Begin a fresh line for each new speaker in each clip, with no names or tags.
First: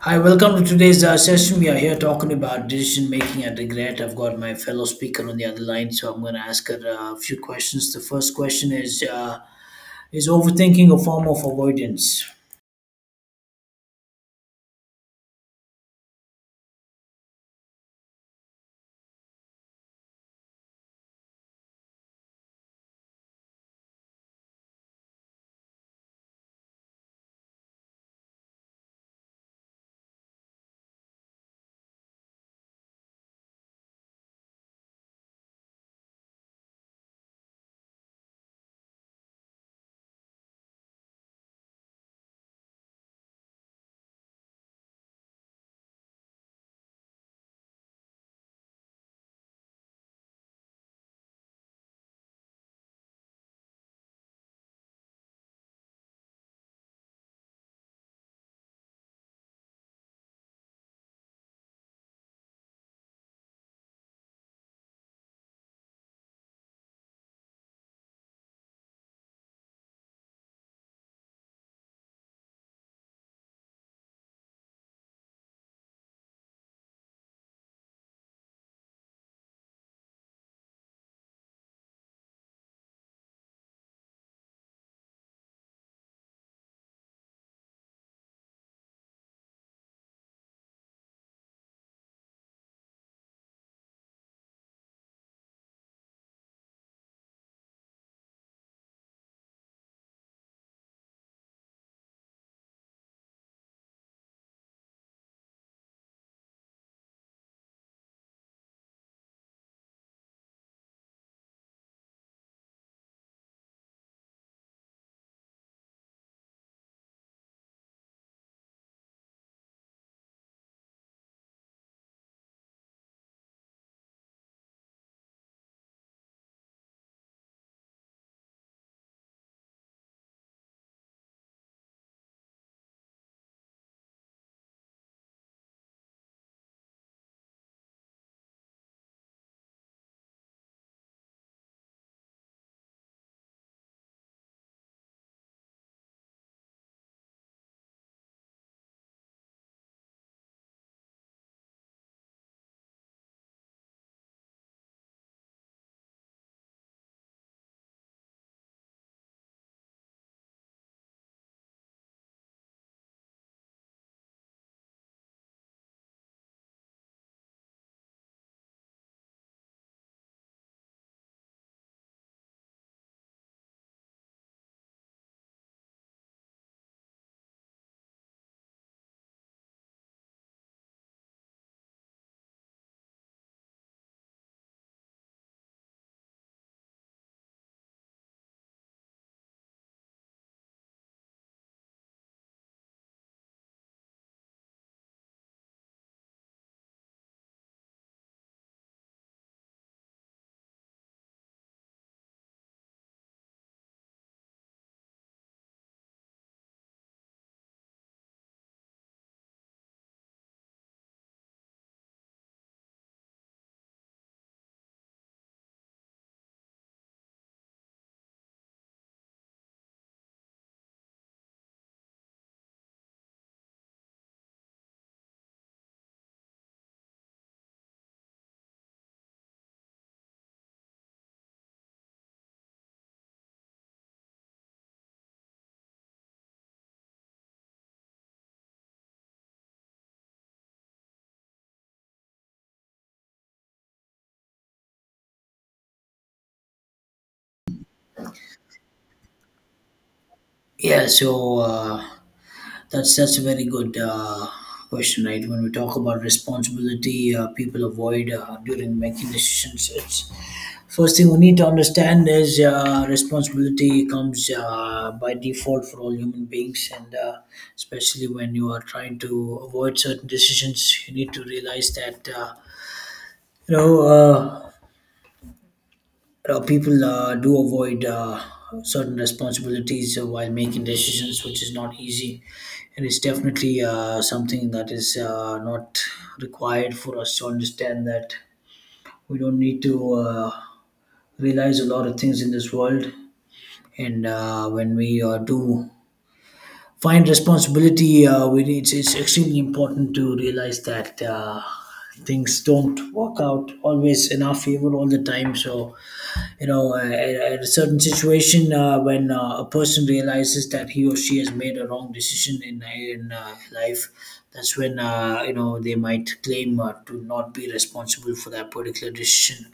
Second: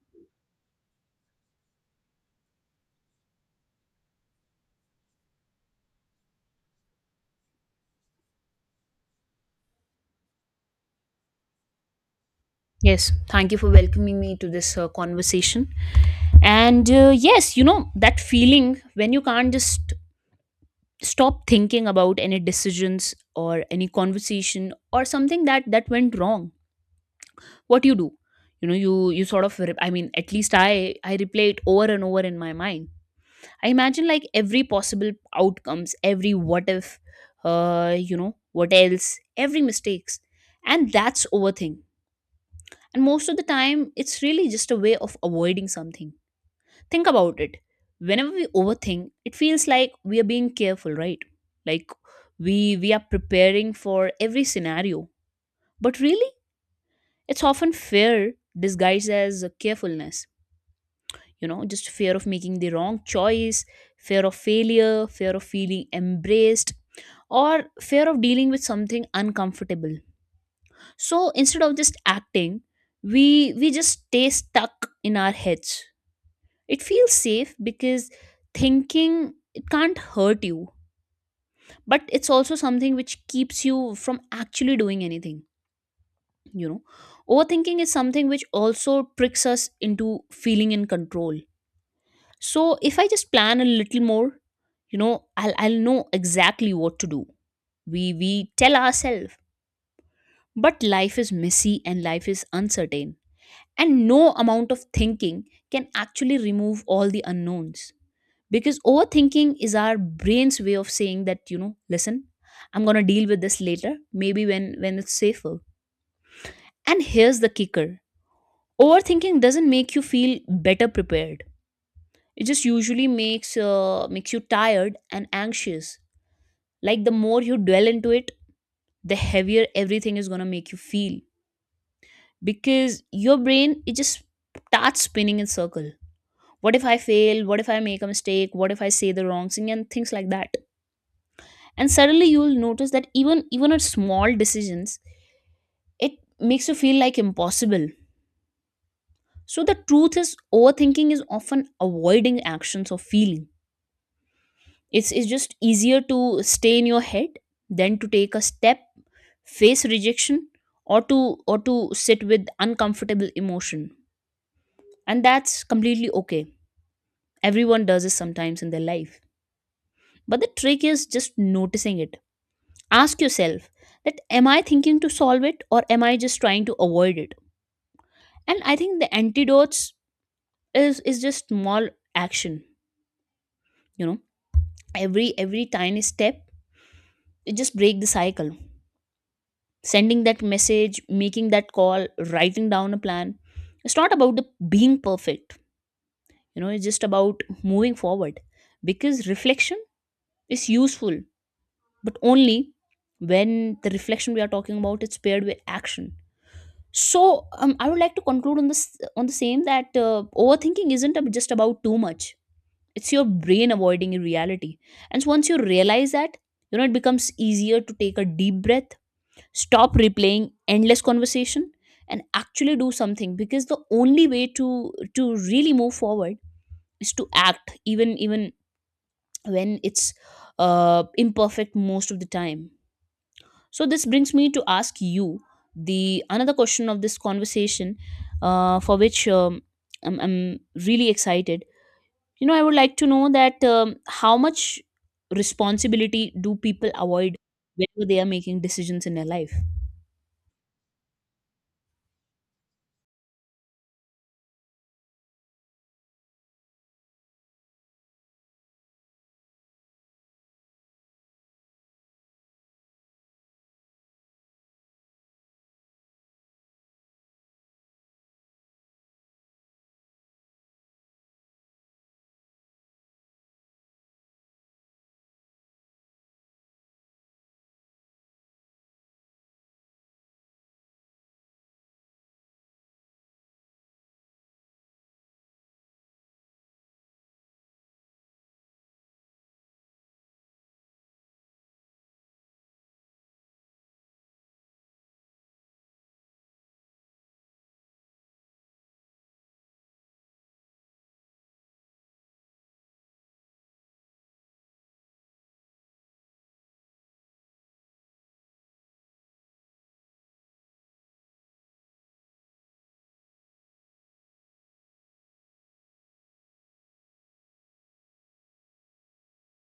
Hi, welcome to today's session. We are here talking about decision making and regret. I've got my fellow speaker on the other line, so I'm going to ask her a few questions. The first question is is overthinking a form of avoidance?
Yes, thank you for welcoming me to this conversation. And yes, you know, that feeling when you can't just stop thinking about any decisions or any conversation or something that went wrong. What you do? You know, you sort of at least I replay it over and over in my mind. I imagine like every possible outcomes, every what if, you know, what else, every mistakes. And that's overthink. And most of the time, it's really just a way of avoiding something. Think about it. Whenever we overthink, it feels like we are being careful, right? Like we are preparing for every scenario. But really, it's often fear disguised as a carefulness. You know, just fear of making the wrong choice, fear of failure, fear of feeling embraced, or fear of dealing with something uncomfortable. So instead of just acting, we just stay stuck in our heads. It feels safe because thinking it can't hurt you, but it's also something which keeps you from actually doing anything, you know. Overthinking is something which also tricks us into feeling in control. So if I just plan a little more, you know, I'll know exactly what to do. We tell ourselves, but life is messy and life is uncertain. And no amount of thinking can actually remove all the unknowns. Because overthinking is our brain's way of saying that, you know, listen, I'm going to deal with this later, maybe when it's safer. And here's the kicker. Overthinking doesn't make you feel better prepared, it just usually makes makes you tired and anxious. Like the more you dwell into it, the heavier everything is going to make you feel, because your brain, it just starts spinning in circle. What if I fail, what if I make a mistake, what if I say the wrong thing, and things like that. And suddenly you will notice that even at small decisions, it makes you feel like impossible. So the truth is, overthinking is often avoiding actions or feeling. It's just easier to stay in your head than to take a step, face rejection, or to or to sit with uncomfortable emotion. And that's completely okay. Everyone does this sometimes in their life. But the trick is just noticing it. Ask yourself that, am I thinking to solve it, or am I just trying to avoid it? And I think the antidotes is just small action. You know, every tiny step, it just break the cycle. Sending that message, making that call, writing down a plan. It's not about the being perfect, you know, it's just about moving forward. Because reflection is useful, but only when the reflection we are talking about is paired with action. So I would like to conclude on this on the same that overthinking isn't ab- just about too much, it's your brain avoiding reality. And so once you realize that, you know, it becomes easier to take a deep breath, stop replaying endless conversation, and actually do something, because the only way to really move forward is to act, even when it's imperfect most of the time. So this brings me to ask you the another question of this conversation, for which I'm really excited. You know, I would like to know that how much responsibility do people avoid whenever they are making decisions in their life?
Yeah, so that's a very good question, right? When we talk about responsibility, people avoid during making decisions. It's first thing we need to understand is responsibility comes by default for all human beings, and especially when you are trying to avoid certain decisions, you need to realize that you know. You people do avoid certain responsibilities while making decisions, which is not easy. And it's definitely something that is not required for us to understand that we don't need to realize a lot of things in this world. And when we do find responsibility, we need, it's extremely important to realize that things don't work out always in our favor all the time. So you know, at a certain situation when a person realizes that he or she has made a wrong decision in in life, that's when you know they might claim to not be responsible for that particular decision,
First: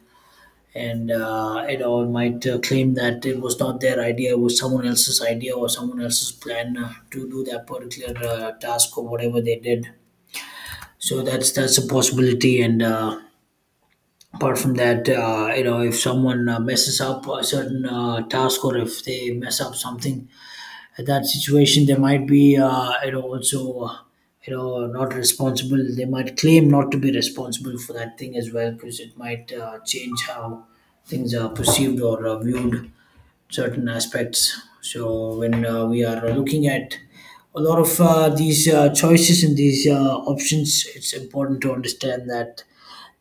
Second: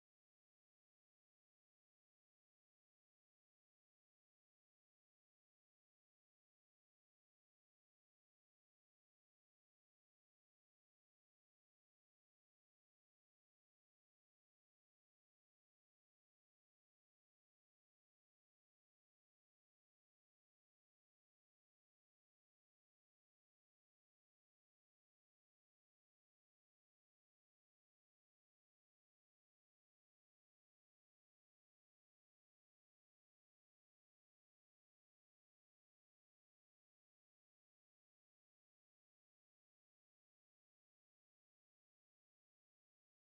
and you know might claim that it was not their idea, it was someone else's idea or someone else's plan to do that particular task or whatever they did. So that's a possibility, and. Apart from that you know if someone messes up a certain task or if they mess up something at that situation they might be you know also you know not responsible, they might claim not to be responsible for that thing as well, because it might change how things are perceived or viewed certain aspects. So when we are looking at a lot of these choices and these options, it's important to understand that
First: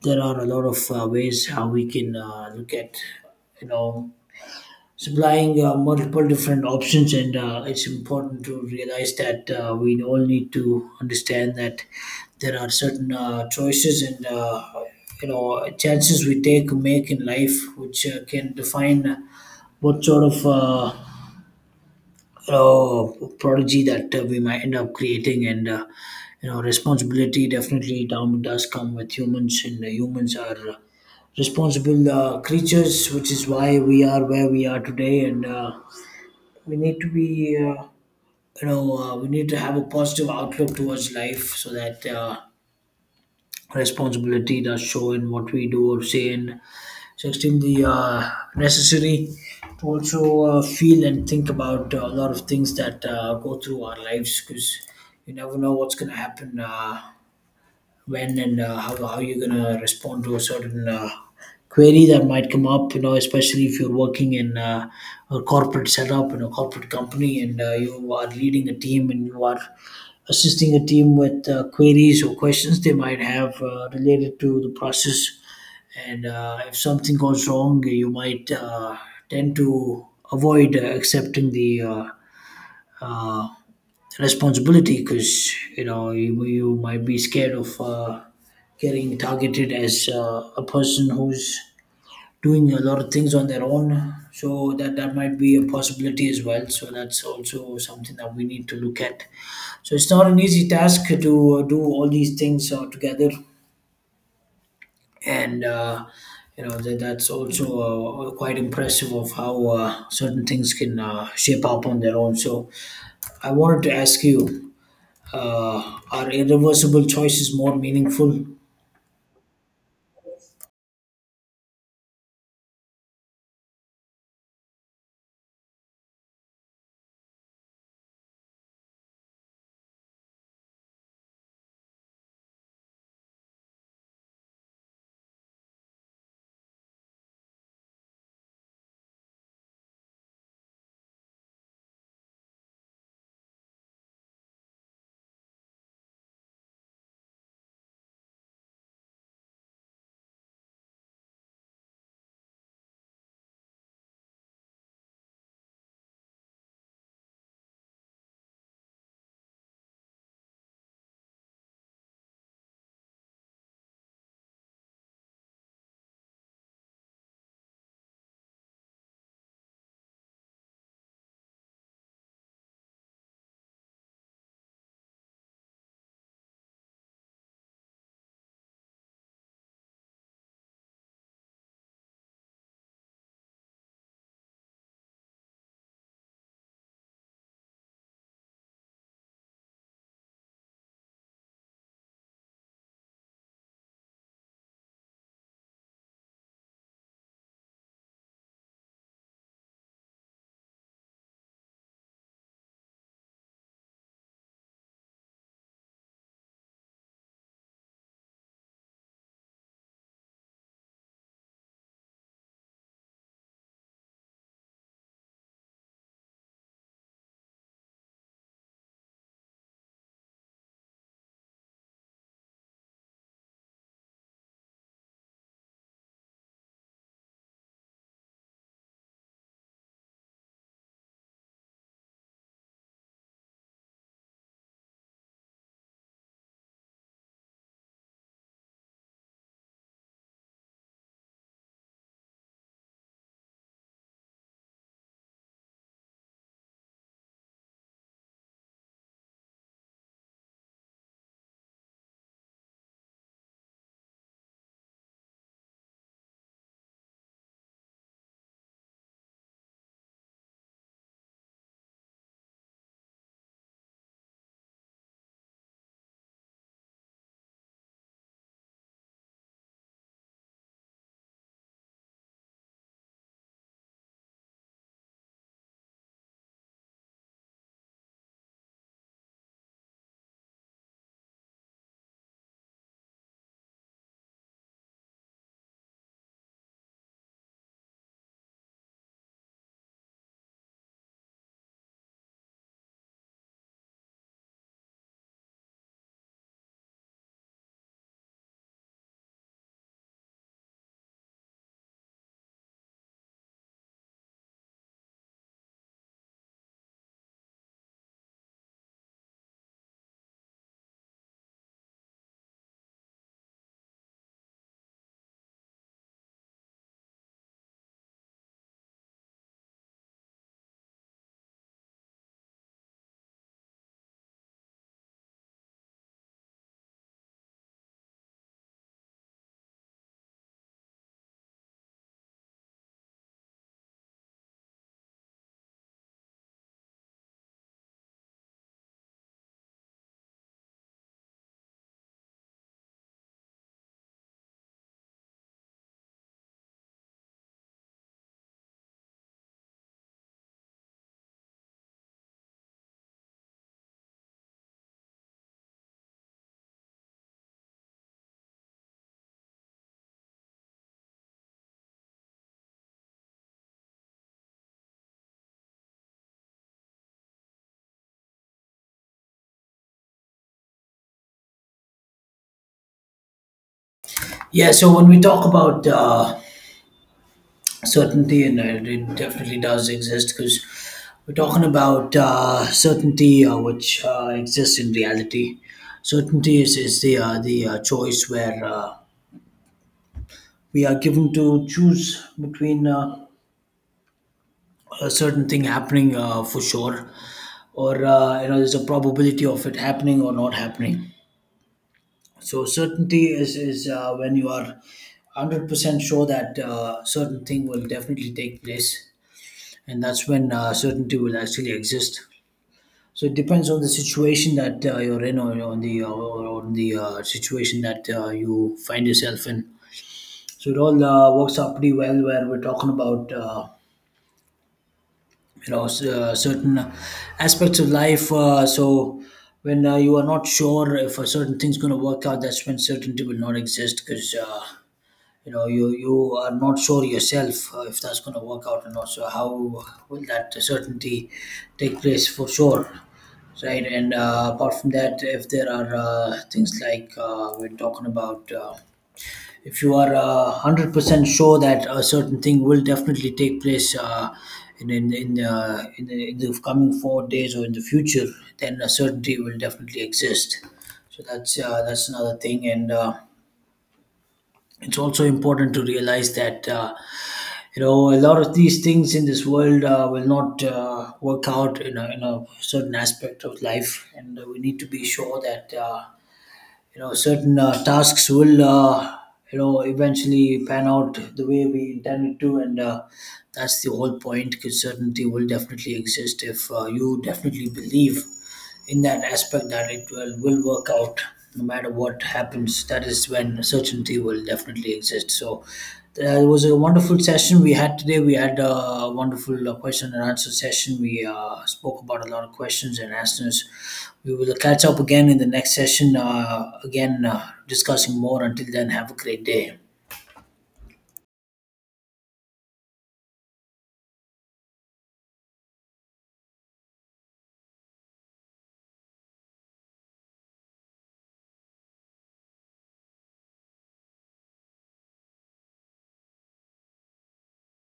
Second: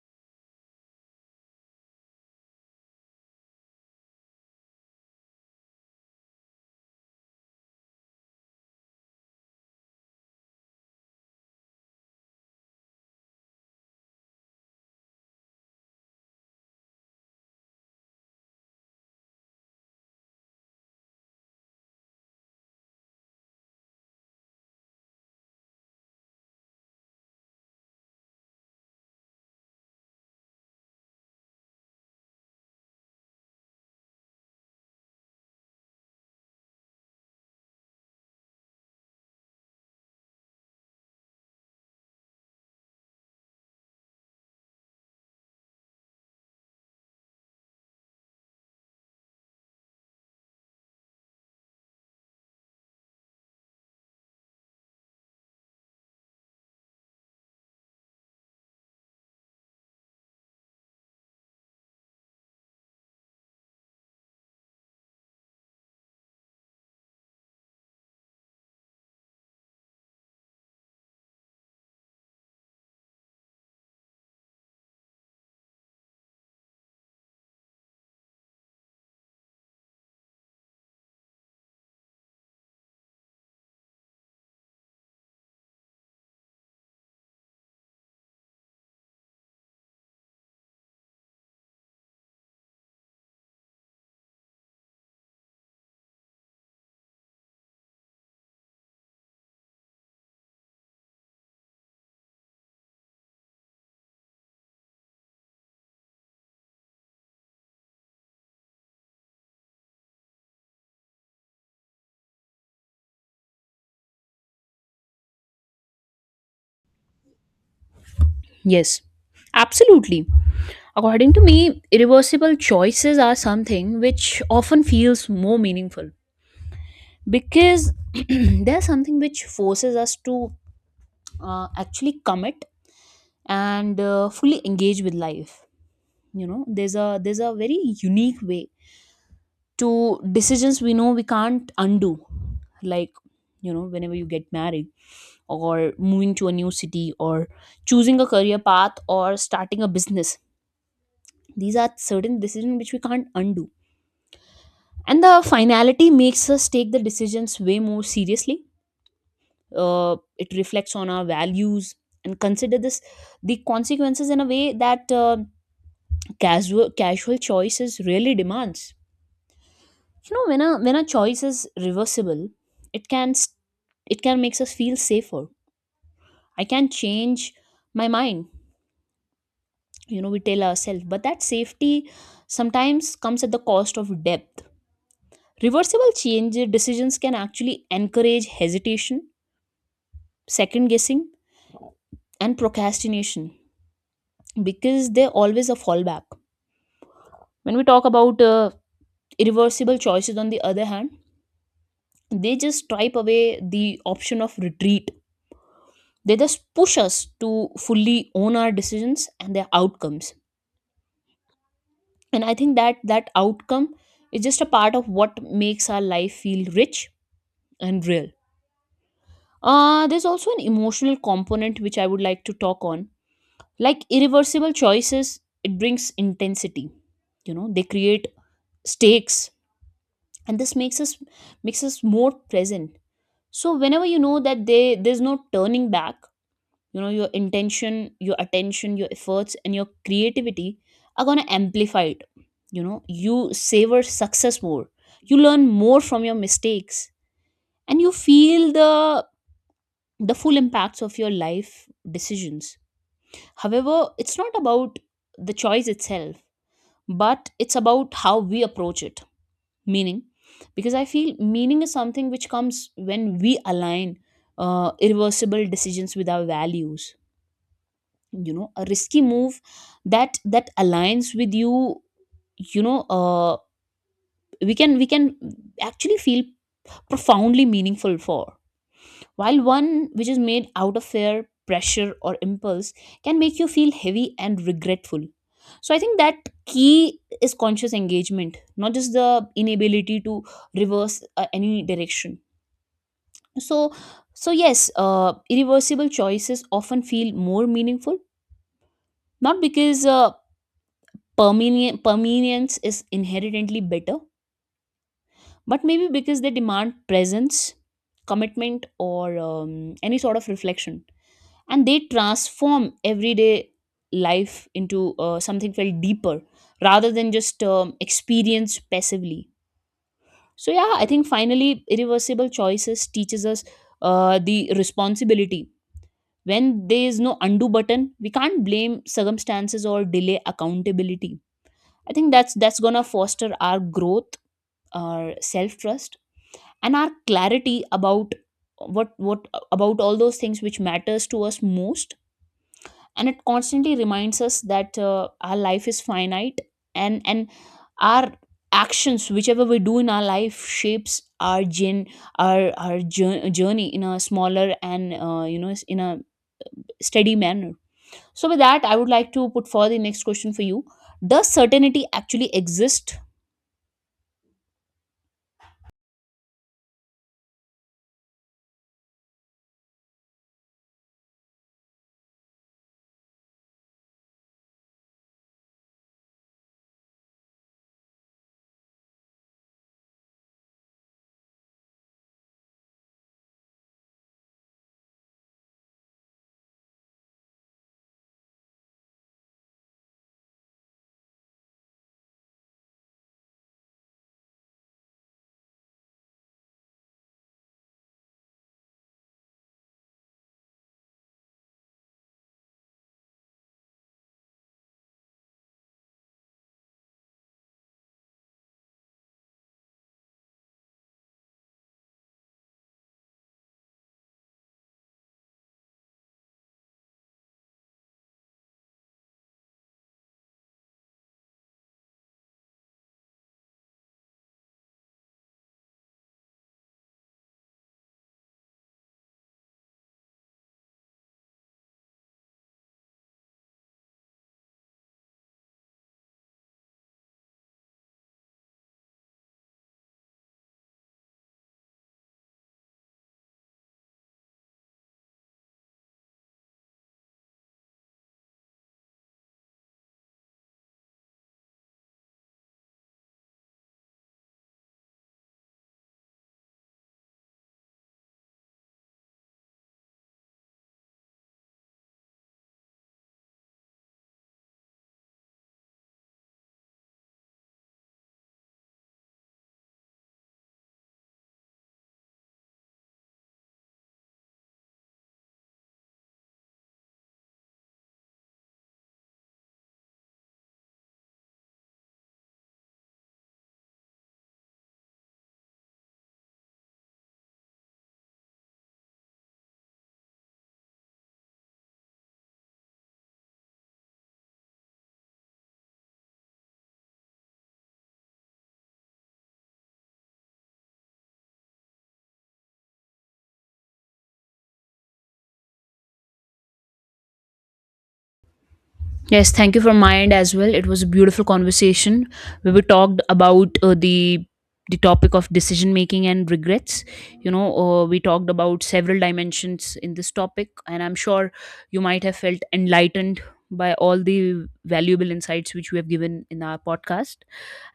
there are a lot of ways how we can look at you know supplying multiple different options, and it's important to realize that we all need to understand that there are certain choices and you know chances we take make in life which can define what sort of uh, prodigy that we might end up creating, and you know responsibility definitely down does come with humans, and humans are responsible creatures, which is why we are where we are today. And we need to be you know we need to have a positive outlook towards life so that responsibility does show in what we do or say, and just in the necessary to also feel and think about a lot of things that go through our lives, because you never know what's going to happen. When and how you're going to respond to a certain query that might come up, you know, especially if you're working in a corporate setup, in a corporate company, and you are leading a team and you are assisting a team with queries or questions they might have related to the process. And if something goes wrong you might tend to avoid accepting the uh, responsibility, because you know you might be scared of getting targeted as a person who's doing a lot of things on their own. So that might be a possibility as well, so that's also something that we need to look at. So it's not an easy task to do all these things together. And you know that's also quite impressive of how certain things can shape up on their own. So I wanted to ask you are irreversible choices more meaningful?
Yes, absolutely. According to me, irreversible choices are something which often feels more meaningful because there's something which forces us to actually commit and fully engage with life. You know, there's a very unique way to decisions we know we can't undo, like, you know, whenever you get married, or moving to a new city, or choosing a career path, or starting a business. These are certain decisions which we can't undo, and the finality makes us take the decisions way more seriously. It reflects on our values and consider this, the consequences in a way that casual choices really demands. You know, when a choice is reversible, it can s- it can makes us feel safer. I can change my mind, you know, we tell ourselves, but that safety sometimes comes at the cost of depth. Reversible change decisions can actually encourage hesitation, second guessing, and procrastination, because they always a fallback. When we talk about irreversible choices on the other hand, they just stripe away the option of retreat. They just push us to fully own our decisions and their outcomes. And I think that that outcome is just a part of what makes our life feel rich and real. There's also an emotional component which I would like to talk on. Like irreversible choices, it brings intensity. You know, they create stakes, and this makes us more present. So whenever you know that they there's no turning back, you know, your intention, your attention, your efforts, and your creativity are going to amplify it. You know, you savor success more, you learn more from your mistakes, and you feel the full impacts of your life decisions. However, it's not about the choice itself, but it's about how we approach it. Meaning, because I feel meaning is something which comes when we align irreversible decisions with our values. You know, a risky move that aligns with you, you know, we can actually feel profoundly meaningful, for while one which is made out of fear, pressure, or impulse can make you feel heavy and regretful. So I think that key is conscious engagement, not just the inability to reverse any direction. So so yes, irreversible choices often feel more meaningful, not because permanence is inherently better, but maybe because they demand presence, commitment, or any sort of reflection. And they transform everyday life into something felt deeper rather than just experience passively. So, yeah, I think finally, irreversible choices teaches us the responsibility. When there is no undo button, we can't blame circumstances or delay accountability. I think that's gonna foster our growth, our self trust, and our clarity about what about all those things which matters to us most. And it constantly reminds us that our life is finite, and our actions, whichever we do in our life, shapes our journey in a smaller and you know, in a steady manner. So with that, I would like to put forward the next question for you. Does certainty actually exist?
Yeah, so when we talk about certainty, and it definitely does exist because we're talking about certainty which exists in reality. Certainty is the choice where we are given to choose between a certain thing happening for sure, or you know, there's a probability of it happening or not happening. So certainty is is when you are 100% sure that certain thing will definitely take place, and that's when certainty will actually exist. So it depends on the situation that you're in, or on the situation that you find yourself in. So it all works out pretty well where we're talking about you know certain aspects of life. So when you are not sure if a certain thing's going to work out, that's when certainty will not exist, because. You know you are not sure yourself if that's going to work out or not, so how will that certainty take place for sure, right? And apart from that, if there are things like we're talking about if you are 100% sure that a certain thing will definitely take place in in the coming 4 days or in the future, then a certainty will definitely exist. So that's another thing. And it's also important to realize that you know a lot of these things in this world will not work out in in a certain aspect of life, and we need to be sure that you know certain tasks will you know eventually pan out the way we intend it to, and that's the whole point, because certainty will definitely exist if you definitely believe in that aspect that it will work out no matter what happens. That is when certainty will definitely exist. So it was a wonderful session we had today. We had a wonderful question and answer session. We spoke about a lot of questions and answers. We will catch up again in the next session, again discussing more. Until then, have a great
Yes, thank
day.
you from my end as well. It was a beautiful conversation where we talked about the topic of decision making and regrets. You know, we talked about several dimensions in this topic, and I'm sure you might have felt enlightened by all the valuable insights which we have given in our podcast.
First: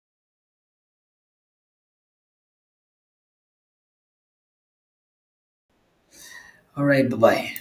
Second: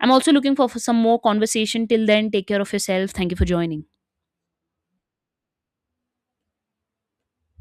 I'm also looking for some more conversation. Till then, take care of yourself. Thank you for joining.
All right, bye bye.